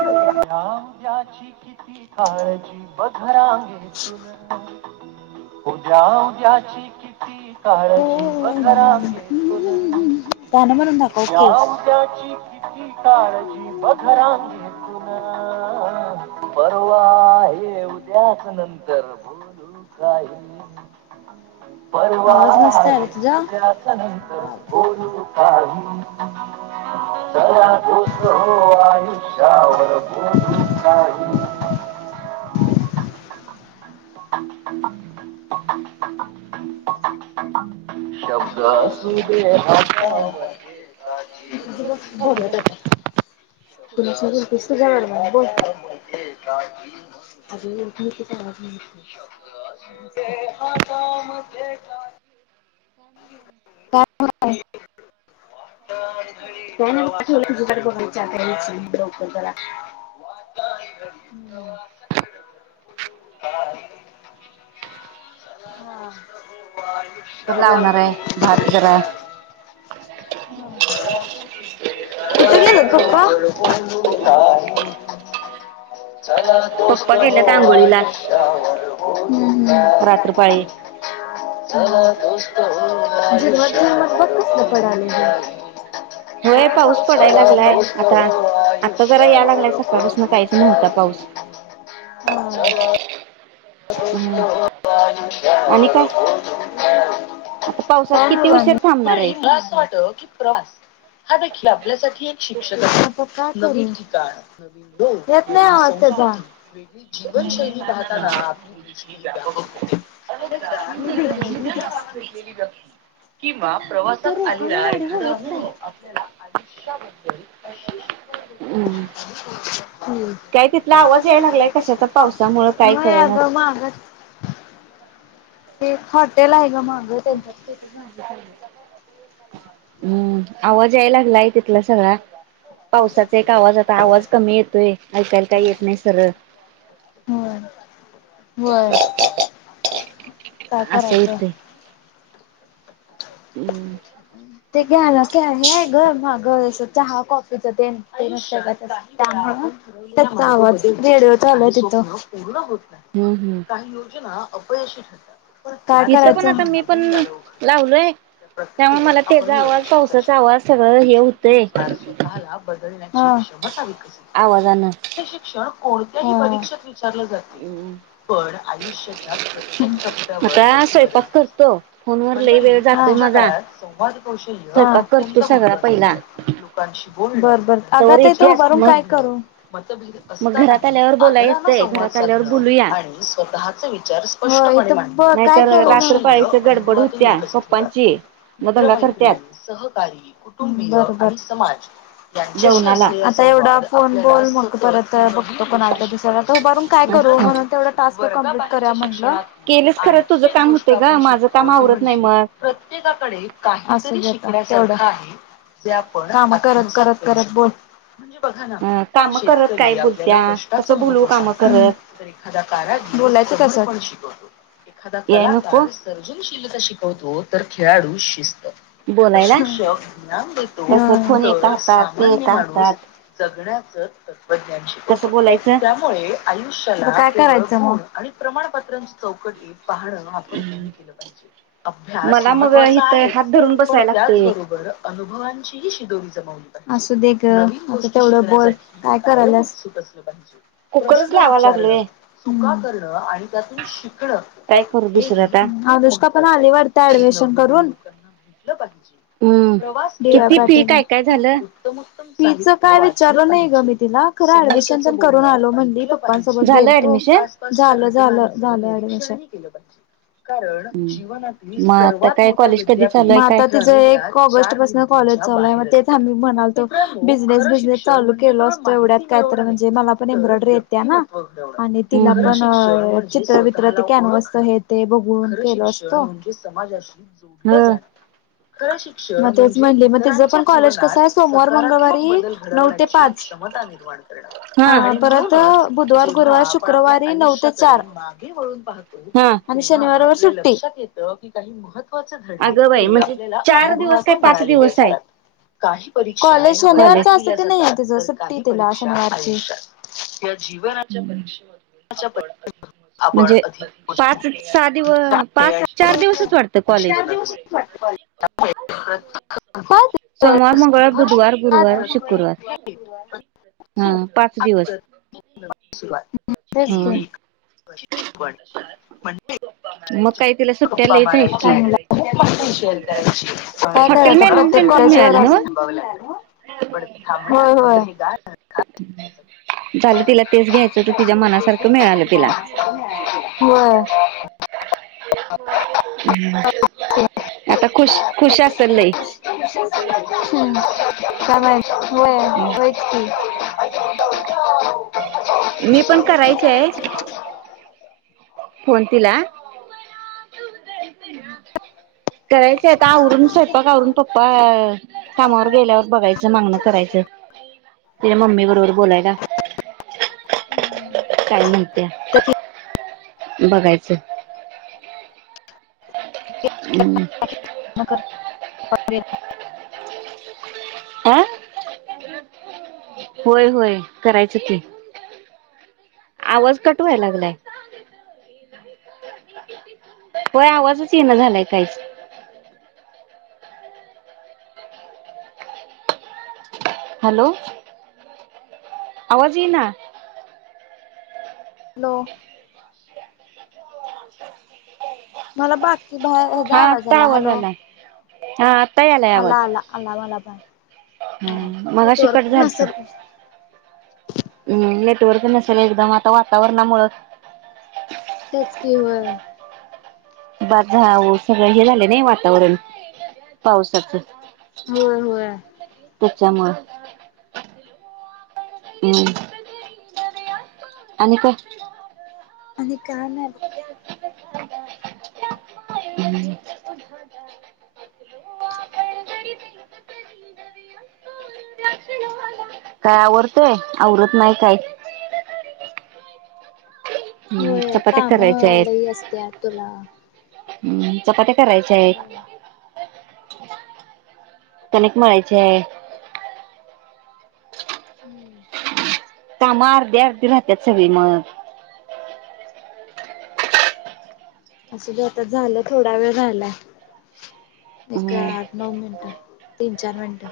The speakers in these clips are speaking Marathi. द्याची किती काळजी बघरां उद्या उद्याची किती हो काळजीब घरांगेतून गाणं म्हणून दाखव की. या्या उद्याची काळजी बखरां घेत ना बरो उद्यास नंतर बोलू काही परवा आवाज मस्त रे आहे तुझा. तद्याच नंतर बोलू काढ सर्वन पुष हो शपू का ्म््् शब्द अस असू दे तुझं हामध्येध्ये बघ बोलत आता. का कुणाशी अजी बोलतेस तुझ्या बरोबर बोल. बस अगं ओळखीचा आवाज नाही येत. बोल आ े ह काा म काम का काय होय ह त्या नाही च्रर जरा [unintelligible] [unintelligible] कुकर हा लावणार आहे भात जरा [unintelligible] कुठे गेली पप्पा पप्पा गेल्यात आंघोळीला. [unintelligible] हम, रात्रपाळी [unintelligible] होय पाऊस पडायला [unintelligible] लागलाय आता आता जरा या लागलाय सकाळपासून काहीच [unintelligible] [unintelligible] [unintelligible] दोस्त हम् हो आणि आयुष्यावर काय बोलू काही आता [unintelligible] पावसात किती उशीर थांबणार आहेस हा देखील आपल्यासाठी एक शिक्षक अस नवीन ठिकाण नवी नाही वेगळी जीवनशैली पाहताना आपली दृष्टी व्यापक होते [unintelligible] क आपल्याला आयुष्याबद्दल अशी शिकव, हम्म [unintelligible] काय तिथला आवाज याय लागलाय कशाचा पावसामु काय पावसामुळे होय करनच, अगं ह माग [unintelligible] ते एक हॉटेल आहे का मागं हम्. [unintelligible] आवाज याय लागलाय तिथला सगळा, पावसाचा एक आवाज आता, आवाज कमी येतोय आलकाल काय येत नाही सरळ. होय, काय असं करायचं? हम्म. ते घ्या ना हेय घर म गर चहा कॉफीच ते. त्या मुळे त्याचा आवाज रेडिओ चालू आहे तेजा. हम्म हम्म काही योजना अपयशी ठरतात. काय इथं पण करायचं? आता मी पण लावलोय त्यामुळे मला आपण त्याचा आवाज लच पावसाचा आवाज सगळं हे होतंय परिस्थितीनुसार स्वतःला ब हा आवाजानं कोणत्याही परीक्षेत विचारलं जातील पण, आयुष्याच्या प्रत्येक टप्प्यावर आता त्याची गरज स्वयंपाक नसते करतो फोनवर लई मंडळी वेळ जातोय तुमच्या माझा. काळात संवाद कौशल स्वयंपाक करतो अत्यंत सगळा महत्त्वाचं पहिला होतं, लोकांशी बोलणं बर अग तवर आहे तो येत्यास बर मग काय करू? मतभेद मग घरात असतानाही आल्यावर बोलाय आदराला येतंय संवाद घरात आल्यावर साधण बोलूया. आणि स्वतः काय नाहीतर रात्र पाळीच गडबड कळेना होत्या काय. पप्पांची मग दंगा करत्यात. मित्र-मैत्रिणी, सहकारी, कुटुंबीय, समाज. जेवणाला आता एवढा फोन बोल मग परत बघतो कोण अर्ध्या दिवसाला आता उभारून काय करू? म्हणून तेवढं टास्क कंप्लीट करूया म्हटलं. केलंच खरं तुझं आणखी काम गोष्ट होते ग आपण माझं काम शिकलो आवरत नाही म्हणजे मग. प्रत्येकाकडे असवढ ते काम करत करत करत बोल. म्हणजे बघा अ ना कामं करत काय शेतकरी बोलत्या आपल्याला कसं कष्टाचं बोलवू महत्व कामं करत. सांगतात तर एखादा कार बोलायचं कसं? एखादा याय नको कलाकार सर्जनशीलता शिकवतो, तर खेळाडू शिस्त. [unintelligible] बोलायला. शॉक ना कसं फोन तो एका हातात ते सामान्य एका माणूस हातात जगण्याच तत्त्वज्ञशी कसं प्रोटोकॉ बोलायचं आहे त्यामुळे आयुष्याला काय करायचं? आणि प्रमाणपत्रांची चौकट य पाहण आपण कमी केलं पाहिजे, अभ्यास मला मग महत्वाचा हिथ आहे. हात धरून बसाय लागते त्याचबरोबर अनुभवांची शिदोरी जमवली तेवढं बोल, काय करायल्यास? कुकरच लावा लागलोय काय करू दुसरं आता अनुष्का पण आली वाटत ऍडमिशन करून. लोक हम्म हीच काय किती काय फी काय झालं? फी च काय विचारलं नाही ग मी. तिला खर ऍडमिशन तेन करून आलो म्हणली पप्पांसोबत झालं गेलतो ऍडमिशन झालं झालं, झालं ऍडमिशन. जीवना मग आता सर्वात काय मोठी कॉलेज कधी विद्या चालू मग आहे काय आता तिचं एक ऑगस्ट पासून कॉलेज चालू आहे, मग तेच आम्ही म्हणाल तो बिझनेस बिझनेस चालू गेलो असतो एवढ्यात काय तर म्हणजे मला पण एम्ब्रॉयडरी येते ना. आणि हम्म तिला पण चित्रबित्र ते कॅनवस हे ते बघून केलो असतो. समाजाशी जोडलं हम्म जा मग तेच म्हणली मग तिच पण कॉलेज कस आहे सोमवार, मंगळवारी नऊ ते पाच. ह हा परत बुधवार, गुरुवार, शुक्रवारी नऊ ते चार. हा आणि शनिवार, रविवार सुट्टी. अगं बाई म्हणजे चार दिवस ते पाच दिवस कॉलेज कॉलेज शनिवारचं असच नाही तिच सुट्टी तिला शनिवारची. जी अचछा प आपण म्हणजे अधिक पाच सहा दिवस दि पाच चार दिवसच वाटतं कॉलेज सोमवार मंगळवार संघर्ष बुधवार हा गुरुवार प्रत्येक शुक्रवार भेट, हा पाच दिवस य हा ष्यण म्हणते मग काय तिला सुट्ट्या ्पा लईच आहेत की मारायराय काय हॉटेल करायचं प्रत्येक मॅनेजमेंटच कॉज मिळालं ना थांब प थांब ग झालं तिला तेच घ्यायचं तर तिच्या मनासारखं मिळालं तिला हो आता खुश खुश असल लय हम्म का होय होयच की मी पण करायच आहे हॅलो कोणतीला करायचं आता आवरून स्वयंपाक आवरून पप्पा कामावर गेल्यावर बघायचं मागणं करायचं तेरा ममी बरोबर बोलायला हम्म काय माहणत बघायचं आं होय होय करायचं ते आवाज कटवाय लागलाय होय आवाजच येणं झालाय काहीच हॅलो आवाज ये ना हॅलो मला बाकी बा ह्याचा हा आवाज आत्ता आला हॅलो आलाय हा आता यायला आला आवाज, आला आला मला पण हा हम मगाशी कट नेटवर्क झालता नसल हम् नेटवर्क नसेल एकदम आता वातावरणामुळ. तेच कि व बाजाऊ सगळं हे झालं नाही वातावरण पावसाचं होय होय त्याच्यामुळे आणि काय? अ का नाही हम्म - काय आवरत आवरत नाही काय? हम्म होय चपात्या काम करायच्या आहेत लई असत तुला हम्म चपाती करायच्या होय आहेत. कणिक मळायची हाय हम्म कामा अर्धे अर्धे राहत्यांत सगळी मग असं आता झालं थोडा वेळ झाला. एक हम्म आठ नऊ मिनटं तीन चार मिनटं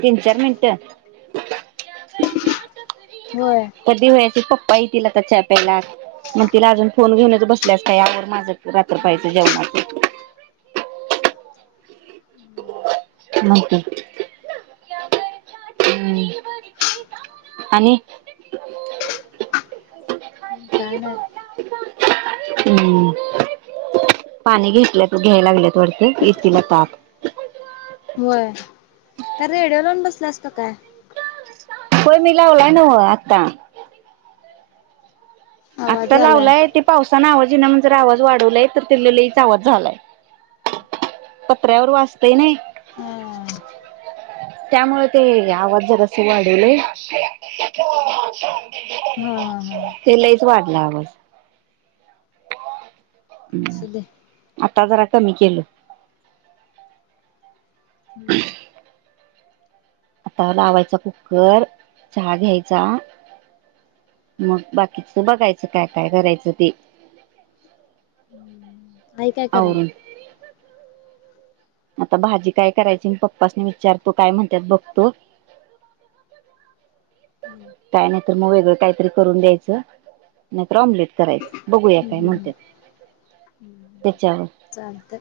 तीन चार मिनट होय कध होयाची प पाहि तिला त चा प्यायला मग तिला अजून फोन घेऊनच बसल्यास काय आवर माझं रात्र पाहायचं जेवणाच हम् मग काय? हम् आणि ह काय नाय. हम्म, पाणी घेतल्यात घ्यायय लागल्यात. करते येतील आता आत. व्हय का रेडिओ लावून बसल्यास का काय? होय मी लावलाय नव आत्ता. आवाज आत्ता आलाय लावलाय ते पावसानं आवाज इना म्हणून जरा आवाज वाढवलाय तर तेला लईच आवाज झालाय. पत्र्यावर वाजतंय नई.. हा त्यामुळे ते आवाज जरासं वाढवलय. हा हा हा ते लईच वाढला आवाज. असू दे आत्ता जरा कमी केलो. हुं आता लावायचा कुकर, चहा घ्यायचा मग बाकीच बघायचं काय काय करायचं ते आई काय कराल्या? आवरून आता भाजी काय करायची मी पप्पाासनी विचारतो, काय म्हणत्यात बघतो [unintelligible] हुं त्यांना वेगळं काहीतरी करून द्यायचं तर ऑमलेट करायच बघूया काय म्हणत्यात हम् चालतंय.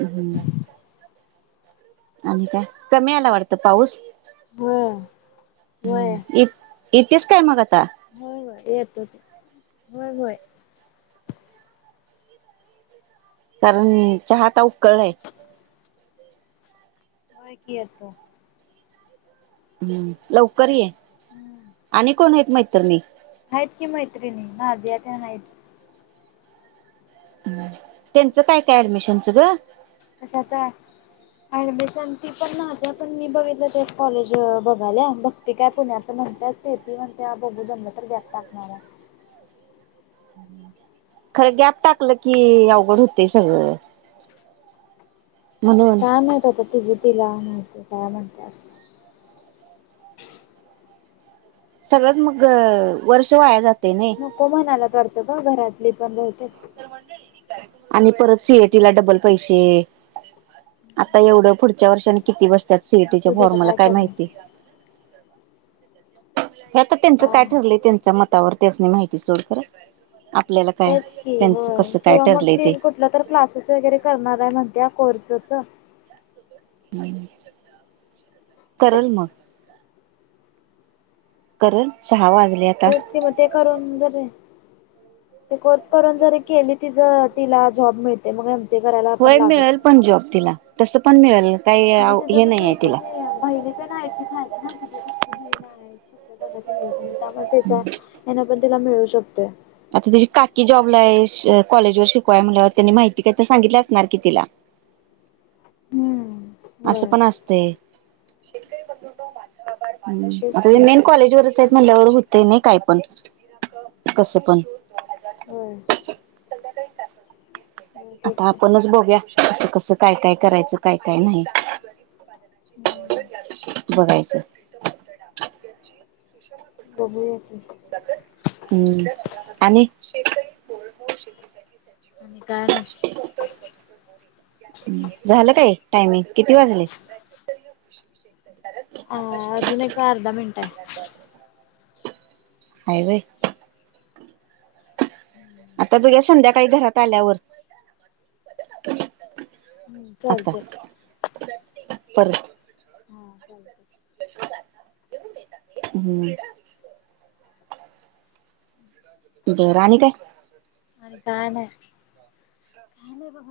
हम्म आणि काय कमी आला वाटत पाऊस? व्हय... व्हय येतीस काय मग? आता व्हय व्हय येतो की व्हय व्हय. कारण चहा आता उखळलाय होय कि येतो हुं लवकर ये हम्म आणि कोण आहेत मैतरणी आहेत कि मैत्रिणी नाझिया तेन हायत त्यांचं काय काय ऍडमिशनचं ग कशाच अँ ऍडमिशन ती पण माझ्या पण मी बघितलं तेच कॉलेज बघायल्या भक्ती काय पुण्याच म्हणत्यां स्टेपी म्हणत्या बघू जमलं तर गॅप टाकणार आहे खरं गॅप टाकलं कि अवघड हुतय सगळं [inaudible] म्हणून काय माहित आता तिज तिला माहिती काय म्हणत्या अस सगळंच मग वर्ष वाया जात नको म्हणाल्यात वाढत ग घरातली पण बहुतेक आणि परत सीएटी ला डबल पैसे आता एवढं पुढच्या वर्षी आणि किती बस्त्यात सीईटीच्या असू दे आता फॉर्मला काय करणार माहिती? ते आता त्यांचं काय ठरलंय त्यांच्या मतावर त्यासनी माहिती सोड खरं आपल्याला काय तेच की त्यांचं होय कसं काय किंवा मग ठरलंय ते कुठलं तर क्लासेस वगैरे करणार आहे म्हणत्या कोर्सच करल मग करुन चहा वाजे तेचकि मते करून डेरे ते कोर्स करून जरी केली ति ज तिला जॉब मिळते मग सी ए करायला पण होय लागत मिळेल नाही. पण जॉब तिला तस पण मिळेला आणि तिचं कस त्याची बहिणी पण आहेत तिथ आहेत ना तिच्या सक्की बहिण आहेत ा त्यामुळे त्याच्या हना पण त्याला मिळू शकतो आता त्याची काकी जॉबला कॉलेज वर शिकवाय म्हवर त्यांनी माहिती काता सांगितलं असणार कि तिला सऊऊऊ ह्यूम असं पण असते तेच आता की मेन कॉलेज वरच आहेत म्हणल्यावर ते नाही काय पण कसं पण होय होय तेच आता की आपणच बघया असं कसं काय काय करायचं काय काय नाही बघायचं बघूया हम्म आणि आणि काय नाही. झालं काय टायमिंग किती वाजले अ अजून एक अर्धा मिनट आहे हायवे आता बुघ्या संध्याकाळी घरात आल्यावर हम्म आता चालतय परत हा चालत हम्म े राणी काय अर गाण आहे गाण आहे बघ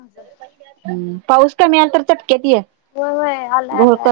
हम्म पाऊस कमी आला तर चटक्यात होय होय ये आलाआलंय